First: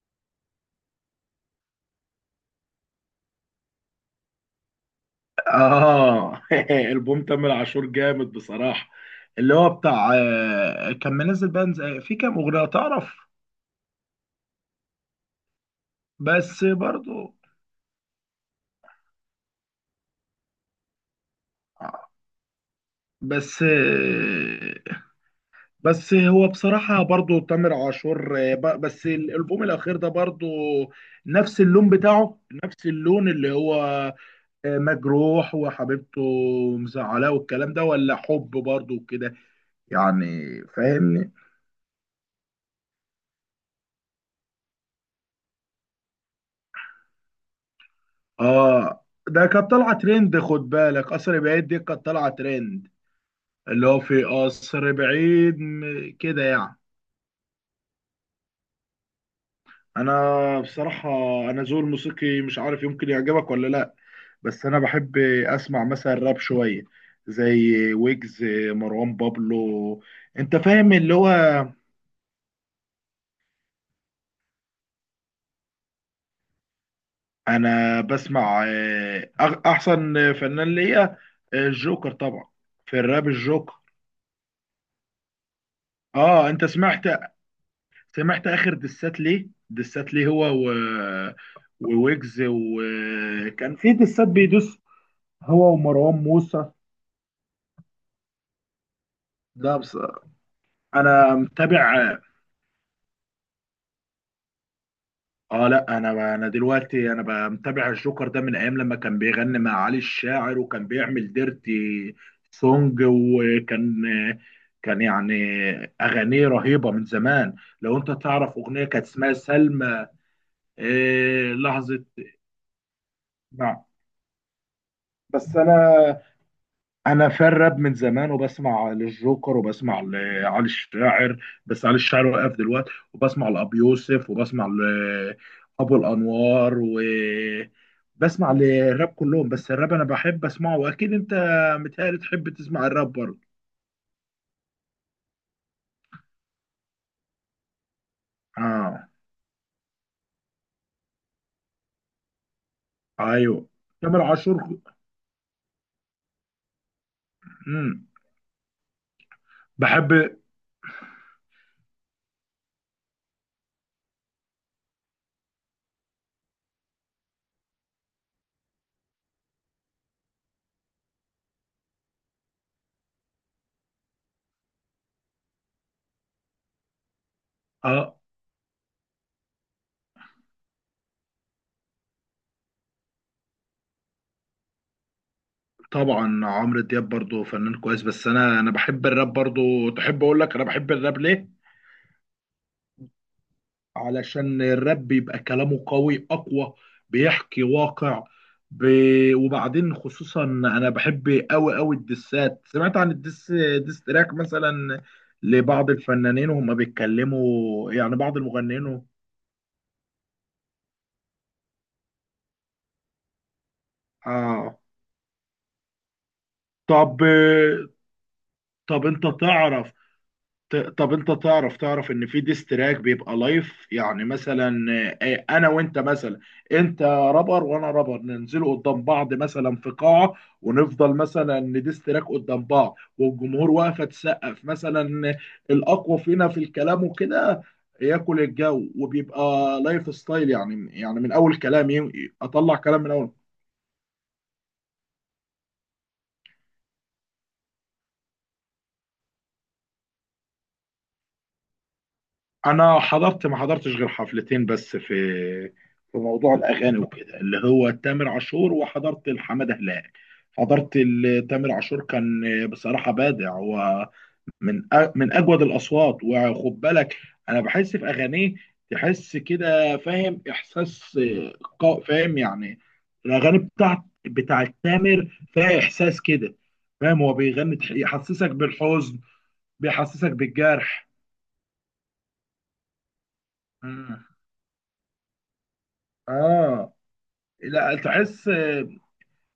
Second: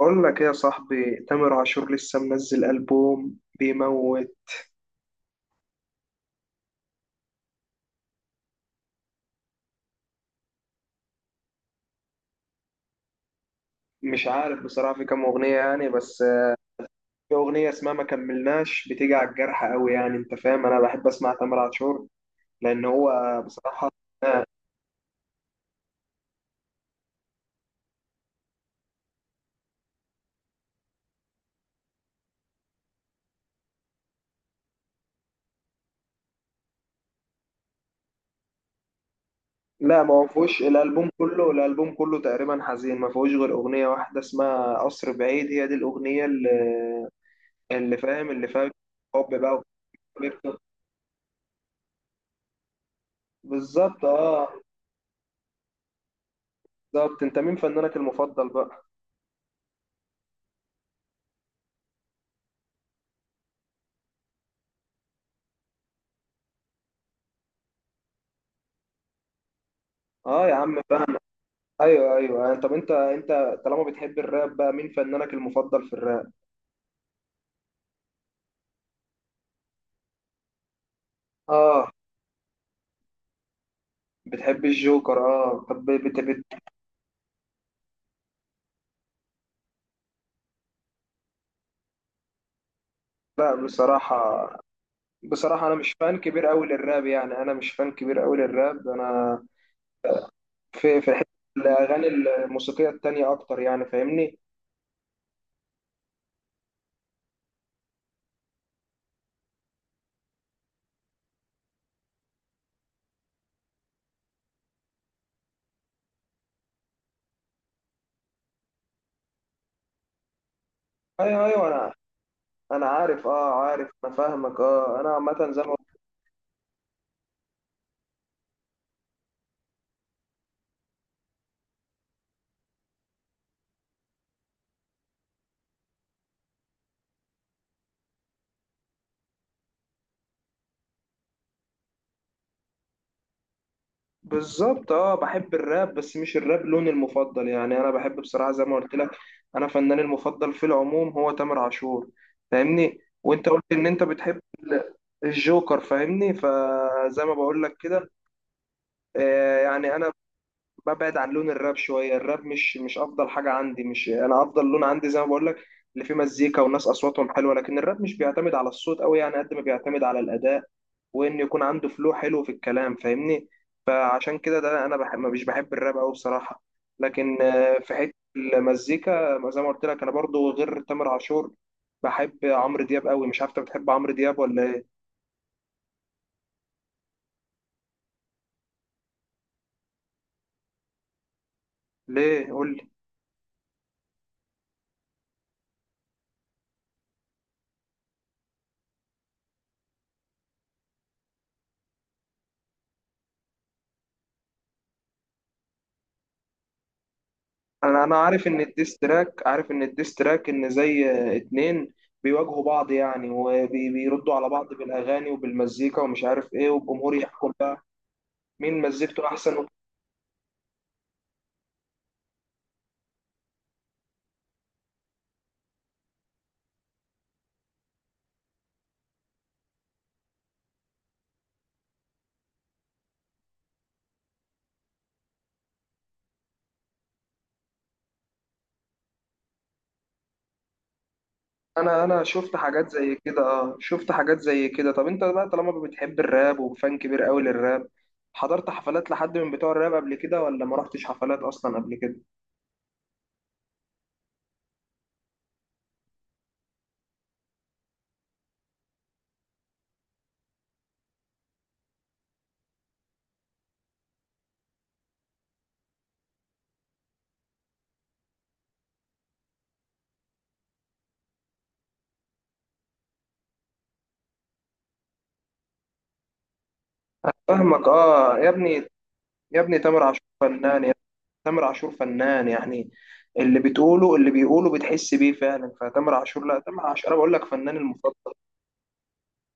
بقول لك ايه يا صاحبي؟ تامر عاشور لسه منزل ألبوم بيموت. اه. البوم تامر عاشور جامد بصراحه. اللي هو بتاع كان منزل بقى في كام اغنيه تعرف؟ مش عارف بصراحة في كام أغنية يعني، بس بس في برضو. أغنية اسمها ما كملناش بتيجي على الجرح قوي، يعني أنت فاهم، أنا بحب أسمع تامر عاشور لأن هو بس بصراحة. آه، بس هو بصراحه برضو تامر عاشور، بس الالبوم الاخير ده برضو نفس اللون بتاعه، نفس اللون اللي هو مجروح وحبيبته مزعلاه والكلام ده، ولا حب برضو كده، لا، ما هو يعني فيهوش الألبوم فاهمني. كله، الألبوم كله تقريبا حزين، ما فيهوش غير أغنية واحدة اسمها قصر بعيد، هي دي الأغنية اللي فاهم، اللي فيها اه، حب ده بقى كانت طالعه ترند، وكده. خد بالك قصر بعيد دي كانت طالعه ترند. اللي هو بالظبط، في قصر بعيد كده يعني. بالظبط. أنت مين فنانك المفضل بقى؟ انا بصراحه، انا ذوقي الموسيقي مش عارف يمكن يعجبك ولا لا، بس انا بحب اسمع مثلا راب شويه، زي ويجز، مروان بابلو. اه يا انت عم. فاهم اللي هو ايوه ايوه، يعني طب انت طالما بتحب الراب بقى، مين فنانك المفضل في الراب؟ انا بسمع احسن فنان ليا اه الجوكر طبعا. في الراب الجوكر. بتحب الجوكر؟ اه طب بت بت اه، انت سمعت؟ سمعت اخر دسات ليه، هو وويجز، لا وكان في بصراحه دسات بيدوس، بصراحه هو انا مش ومروان فان كبير قوي موسى للراب، يعني انا مش فان كبير قوي للراب، انا ده بس. في حته انا متابع. الاغاني الموسيقيه التانية اكتر يعني، فاهمني؟ اه، لا، انا دلوقتي انا بقى متابع الجوكر ده من ايام لما كان بيغني مع علي الشاعر، وكان بيعمل ديرتي سونج، وكان يعني اغانيه رهيبه من زمان. لو انت تعرف اغنيه كانت اسمها سلمى. ايوه إيه، ايوه، انا لحظه. انا عارف، نعم. عارف، انا فاهمك، اه انا عامه بس زي ما انا في الراب من زمان، وبسمع للجوكر وبسمع لعلي الشاعر، بس علي الشاعر وقف دلوقتي، وبسمع لابو يوسف وبسمع لابو الانوار وبسمع للراب كلهم، بس الراب انا بحب اسمعه، واكيد انت متهيألي تحب تسمع الراب برضه. بالظبط. اه بحب الراب بس مش الراب لوني المفضل، يعني انا بحب بصراحه زي ما قلت اه. لك، انا فناني المفضل في العموم هو تامر عاشور، فاهمني؟ وانت قلت ايوه. ان انت تامر بتحب عاشور. الجوكر، فاهمني؟ فزي ما بقول لك امم. كده. آه يعني انا بحب. ببعد عن لون الراب شويه، الراب مش افضل حاجه عندي، مش انا افضل لون عندي زي ما بقول لك اللي فيه مزيكا والناس اصواتهم حلوه، لكن الراب مش بيعتمد على الصوت قوي يعني قد ما بيعتمد على الاداء، وان يكون عنده فلو حلو في الكلام، فاهمني؟ فعشان كده ده انا مش بحب الراب قوي بصراحه، لكن في حته اه، المزيكا زي ما قلت لك، انا برضو غير تامر عاشور بحب عمرو دياب قوي، مش عارف انت بتحب عمرو دياب ولا ايه؟ طبعا عمرو دياب برضه فنان كويس، بس انا بحب الراب برضه. تحب اقول لك انا بحب الراب ليه؟ ليه، قول لي. علشان الراب بيبقى كلامه قوي اقوى، بيحكي واقع. ب... وبعدين خصوصا انا بحب قوي قوي الدسات. سمعت عن الدس، ديس تراك مثلا، لبعض الفنانين وهم بيتكلموا انا يعني بعض عارف ان المغنيين الديستراك، عارف ان الديستراك ان زي اتنين بيواجهوا بعض يعني، وبيردوا على بعض اه. بالاغاني وبالمزيكا ومش عارف ايه، والجمهور طب، يحكم بقى مين مزيكته انت احسن. تعرف، ت- طب انت تعرف ان في ديستراك بيبقى لايف يعني. مثلا انا وانت مثلا، انت رابر وانا رابر، ننزلوا قدام بعض مثلا في قاعة، ونفضل مثلا نديستراك قدام بعض، والجمهور واقفة تسقف مثلا الاقوى فينا في الكلام وكده، ياكل الجو، وبيبقى لايف ستايل يعني. يعني من اول كلام انا انا شفت اطلع حاجات كلام من زي اول. كده، اه شفت حاجات زي كده. طب انت بقى طالما بتحب الراب وفان كبير قوي للراب، حضرت حفلات لحد من بتوع الراب قبل كده ولا ما رحتش حفلات اصلا قبل كده؟ انا حضرت، ما حضرتش غير حفلتين بس، في في موضوع الاغاني وكده، اللي هو تامر عاشور، وحضرت لحماده هلال. حضرت تامر عاشور كان بصراحه بادع، ومن من اجود الاصوات. وخد بالك انا بحس في اغانيه تحس كده، فاهم احساس، فاهم يعني الاغاني بتاعت تامر فيها احساس كده، فاهم؟ هو بيغني فاهمك، اه يا يحسسك ابني، بالحزن، يا ابني تامر عاشور بيحسسك فنان، بالجرح. تامر عاشور فنان يعني، اللي بتقوله، مم. اللي بيقوله بتحس بيه فعلا، فتامر عاشور، لا تامر اه، عاشور انا بقول لك فنان لا المفضل. تحس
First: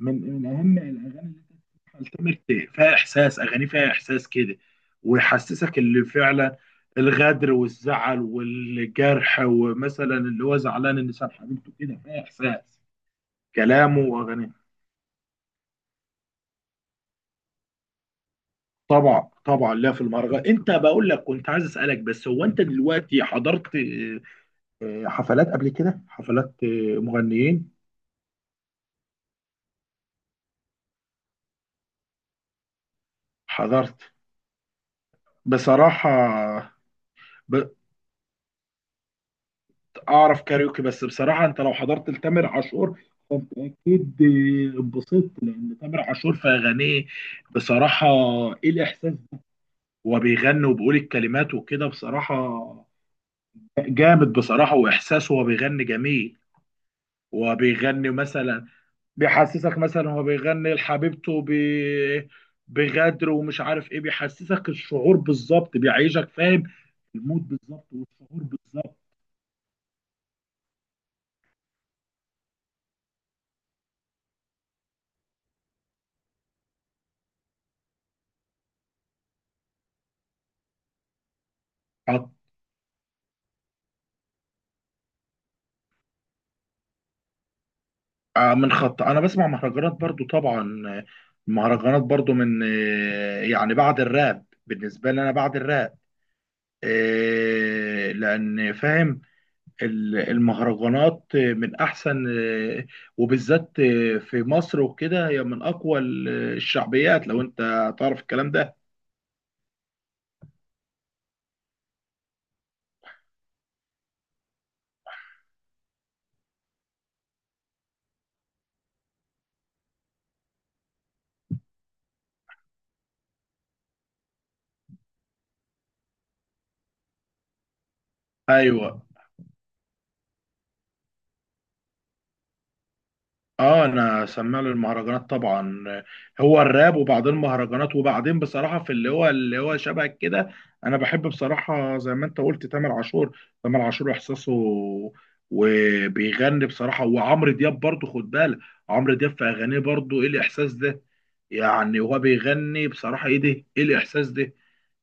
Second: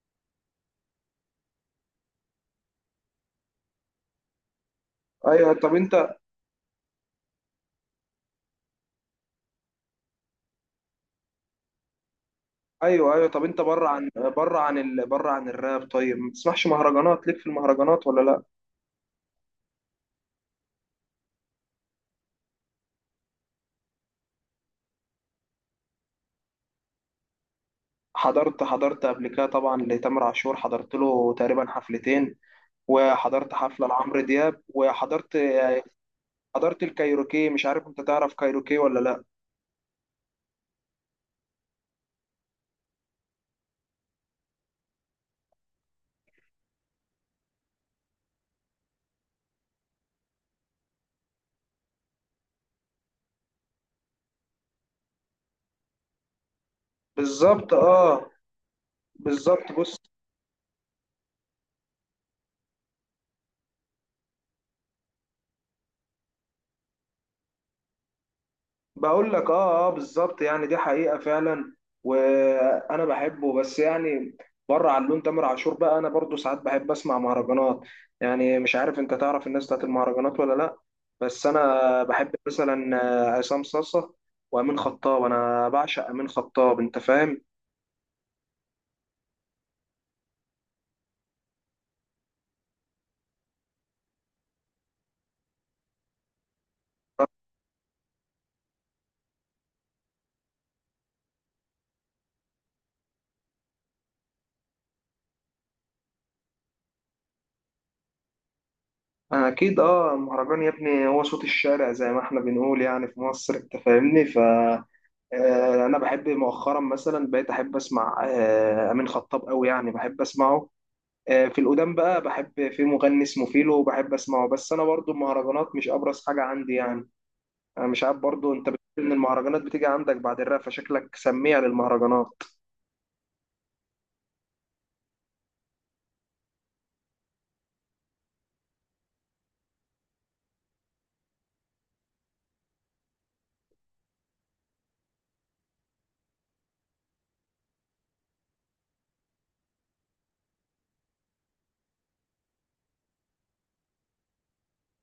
من اهم الاغاني اللي انت بتسمعها لتامر، فيها احساس، اغاني فيها احساس كده، ايوه طب ويحسسك اللي انت، فعلا الغدر والزعل والجرح، ومثلا اللي هو زعلان ان ساب حبيبته كده، فيها احساس ايوه ايوه طب انت، كلامه واغانيه. بره عن الراب، طيب ما بتسمعش مهرجانات؟ ليك في المهرجانات ولا لا؟ طبعا، طبعا، لا في المهرجان. انت بقول لك كنت عايز اسالك بس، هو انت دلوقتي حضرت حفلات قبل كده، حفلات مغنيين. حضرت قبل كده طبعا، لتامر عاشور حضرت له تقريبا حفلتين، وحضرت حفله حضرت لعمرو دياب، وحضرت بصراحة. حضرت الكايروكي، مش ب... عارف انت تعرف كايروكي ولا لا؟ اعرف كاريوكي. بس بصراحه انت لو حضرت لتامر عاشور، فانت اكيد اتبسطت. لان تامر عاشور في اغانيه بصراحه ايه الاحساس ده. هو بيغني وبيقول الكلمات وكده، بصراحه جامد، بصراحه واحساسه هو بيغني جميل. هو بالظبط، بيغني مثلا، بالظبط. بيحسسك بص، مثلا، هو بيغني لحبيبته بغدر ومش عارف ايه، بيحسسك الشعور بالظبط، بيعيشك فاهم المود بالظبط والشعور بالظبط. بقول لك، بالظبط، يعني دي حقيقة فعلا وانا بحبه، بس يعني بره عن لون تامر عاشور بقى انا برضو ساعات بحب اسمع مهرجانات، يعني مش عارف انت تعرف الناس بتاعت المهرجانات ولا لا، بس انا بحب مثلا عصام صاصة وامين خطاب، انا بعشق امين خطاب، انت فاهم؟ من خط. انا بسمع مهرجانات برضو طبعا. المهرجانات برضو من يعني بعد الراب بالنسبه لي. انا بعد الراب لان فاهم المهرجانات من احسن، وبالذات في مصر وكده، هي من اقوى الشعبيات، لو انت تعرف الكلام ده. انا اكيد، المهرجان يا ابني هو صوت الشارع زي ما احنا بنقول يعني في مصر، انت فاهمني؟ ف انا بحب مؤخرا مثلا بقيت احب اسمع امين خطاب قوي يعني، بحب اسمعه. في القدام بقى بحب في مغني اسمه فيلو وبحب اسمعه، بس انا برضو المهرجانات مش ابرز حاجه عندي يعني، انا مش عارف، برضو انت بتقول ايوه. ان المهرجانات بتيجي عندك بعد الراب، فشكلك سميع للمهرجانات. اه، انا سمع له المهرجانات طبعا، هو الراب وبعدين مهرجانات، وبعدين بصراحه في اللي هو، اللي هو شبه كده. انا بحب بصراحه زي ما انت قلت تامر عاشور، تامر عاشور احساسه، وبيغني بصراحه. وعمرو دياب برضه خد بالك، عمرو دياب في اغانيه برضه، ايه الاحساس ده؟ يعني هو بيغني بصراحه ايه ده، ايه الاحساس ده؟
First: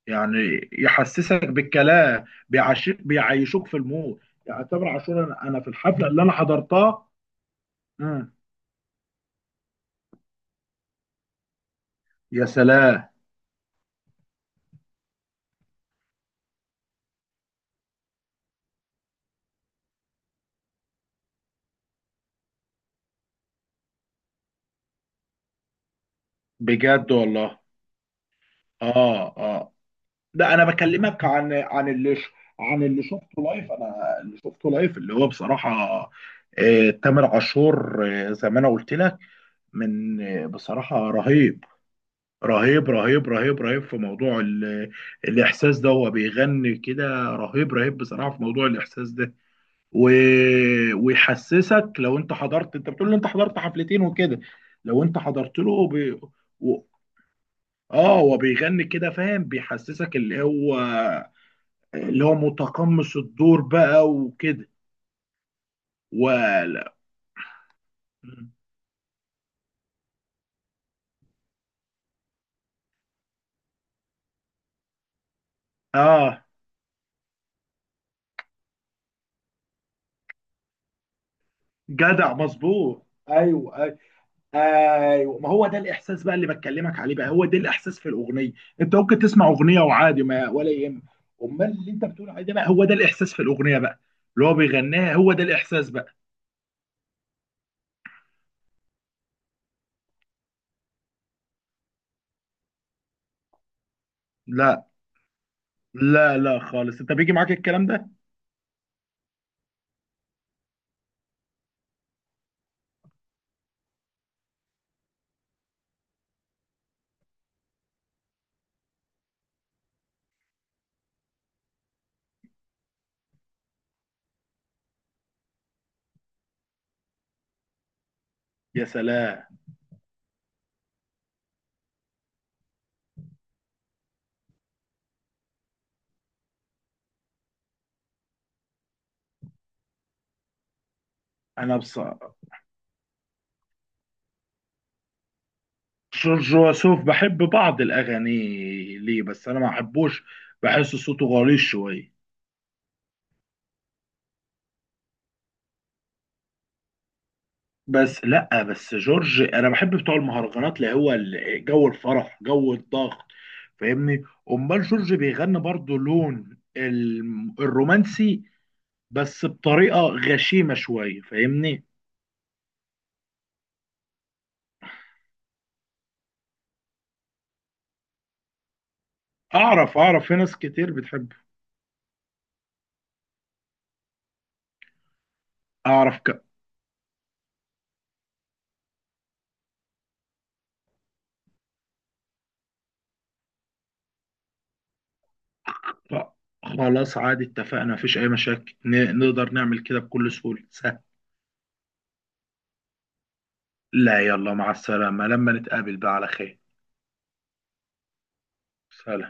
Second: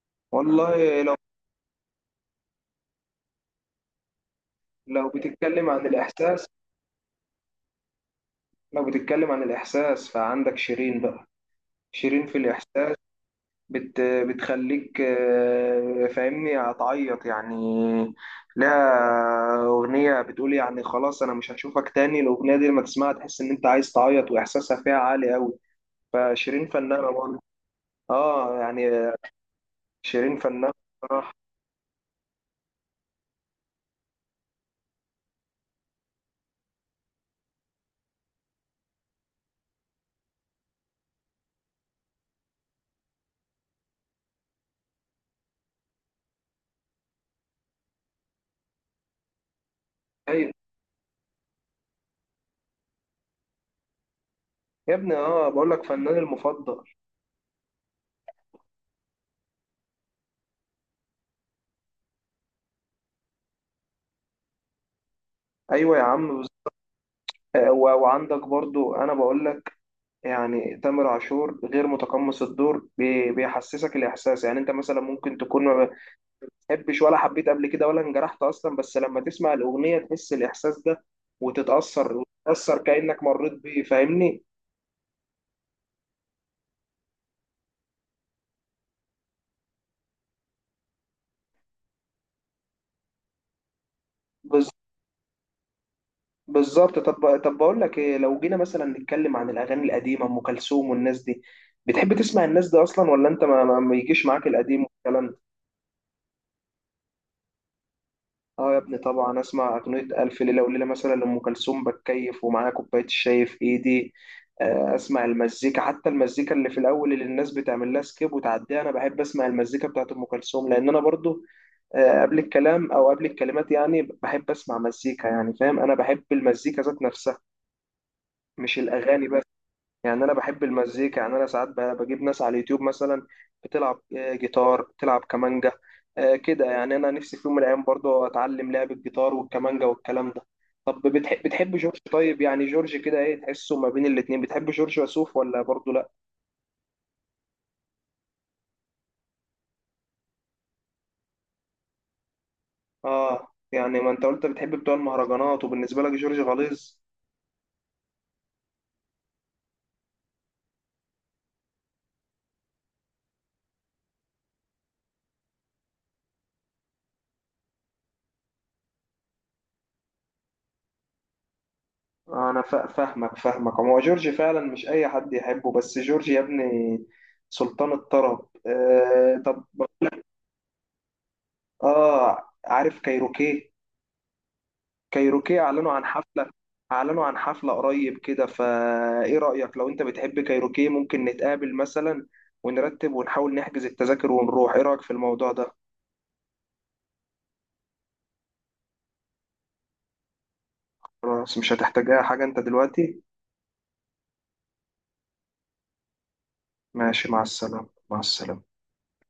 يعني والله يحسسك بالكلام، بيعيشك، بيعيشوك في المود يعني. تامر لو عاشور، انا، أنا في بتتكلم عن الحفله اللي انا الاحساس، حضرتها. مم. فعندك شيرين بقى، شيرين في يا الاحساس، سلام. بتخليك فاهمني، هتعيط يعني، لها اغنيه بتقول يعني خلاص انا مش هشوفك تاني، الاغنيه دي لما تسمعها تحس ان انت عايز تعيط، واحساسها فيها عالي قوي، فشيرين فنانة بجد برضه، والله. اه يعني اه، اه. شيرين لا، انا فنانة بكلمك بصراحة. عن، عن اللي شفته لايف. انا اللي شفته لايف اللي هو بصراحه آه تامر عاشور، آه زي ما انا قلت لك، من آه بصراحه رهيب رهيب رهيب رهيب رهيب في موضوع الاحساس ده. هو بيغني كده رهيب رهيب بصراحه في موضوع الاحساس ده و... ايوه ويحسسك. لو انت حضرت، انت بتقول لي انت حضرت حفلتين وكده، يا لو ابني، انت اه حضرت بقول لك له. فنان ب... المفضل. اه، هو بيغني كده فاهم، بيحسسك اللي هو، اللي هو متقمص الدور بقى وكده ايوه يا عم، ولا. وعندك برضو انا بقول لك يعني، تامر عاشور غير متقمص الدور، بيحسسك الاحساس، يعني انت مثلا ممكن تكون ما اه، بتحبش ولا حبيت قبل كده ولا انجرحت اصلا، بس لما تسمع الاغنية تحس الاحساس ده، وتتأثر جدع وتتأثر مظبوط. كأنك مريت ايوه، بيه، ايوه، فاهمني؟ ايوه. ما هو ده الاحساس بقى اللي بكلمك عليه بقى، هو ده الاحساس في الاغنيه. انت ممكن تسمع اغنيه وعادي، ما ولا يهم. امال اللي انت بتقول عليه ده بقى، هو ده الاحساس في الاغنيه بقى، اللي هو بيغنيها، هو ده الاحساس بقى. بالظبط. طب بقول لك ايه، لو جينا مثلا نتكلم عن الاغاني القديمه ام كلثوم والناس دي، بتحب تسمع الناس دي اصلا ولا انت ما يجيش معاك القديم لا، والكلام ده؟ لا، لا خالص. انت بيجي معاك الكلام ده. اه يا ابني طبعا، اسمع اغنيه الف ليله وليله مثلا لام كلثوم، بتكيف ومعايا كوبايه الشاي في ايدي، اسمع المزيكا، حتى المزيكا اللي في الاول اللي الناس بتعمل لها سكيب وتعديها، انا بحب اسمع المزيكا بتاعت ام كلثوم، لان انا برضو قبل الكلام او قبل الكلمات يعني بحب اسمع مزيكا، يعني فاهم، انا بحب المزيكا ذات نفسها مش يا الاغاني بس، سلام. يعني انا بحب المزيكا، يعني انا ساعات بجيب ناس على اليوتيوب مثلا بتلعب جيتار بتلعب كمانجا، كده يعني، انا نفسي في يوم من الايام برضو اتعلم لعب الجيتار والكمانجا والكلام ده. طب بتحب، انا بص، جورج طيب؟ يعني جورج كده ايه تحسه ما بين الاتنين؟ بتحب جورج وسوف ولا برضو لا؟ جورج وسوف بحب بعض الأغاني، ليه بس أنا ما بحبوش؟ بحس صوته غليظ شوية. اه يعني ما انت قلت بتحب بتوع المهرجانات، وبالنسبة لك جورج غليظ. بس لأ، بس جورج أنا بحب بتوع المهرجانات اللي هو جو الفرح جو الضغط، فاهمني. أمال جورج بيغني برضه لون الرومانسي، بس بطريقة غشيمة شوية، فاهمني. انا فاهمك، فاهمك هو جورج فعلا مش اي حد يحبه، بس جورج يا ابني سلطان الطرب. طب، أعرف في ناس كتير بتحبه. اه، عارف كايروكي؟ كايروكي اعلنوا عن أعرف حفلة، قريب كده، فايه رأيك لو انت بتحب كايروكي، ممكن نتقابل مثلا ونرتب ونحاول نحجز التذاكر ونروح، ايه رأيك في الموضوع ده؟ ف- خلاص عادي، اتفقنا، مفيش أي مشاكل، نقدر نعمل كده بكل سهولة، سهل. خلاص، مش هتحتاجها حاجة انت دلوقتي. لا، يلا مع السلامة، لما نتقابل بقى على خير. ماشي، مع السلامة، مع السلامة. سلام.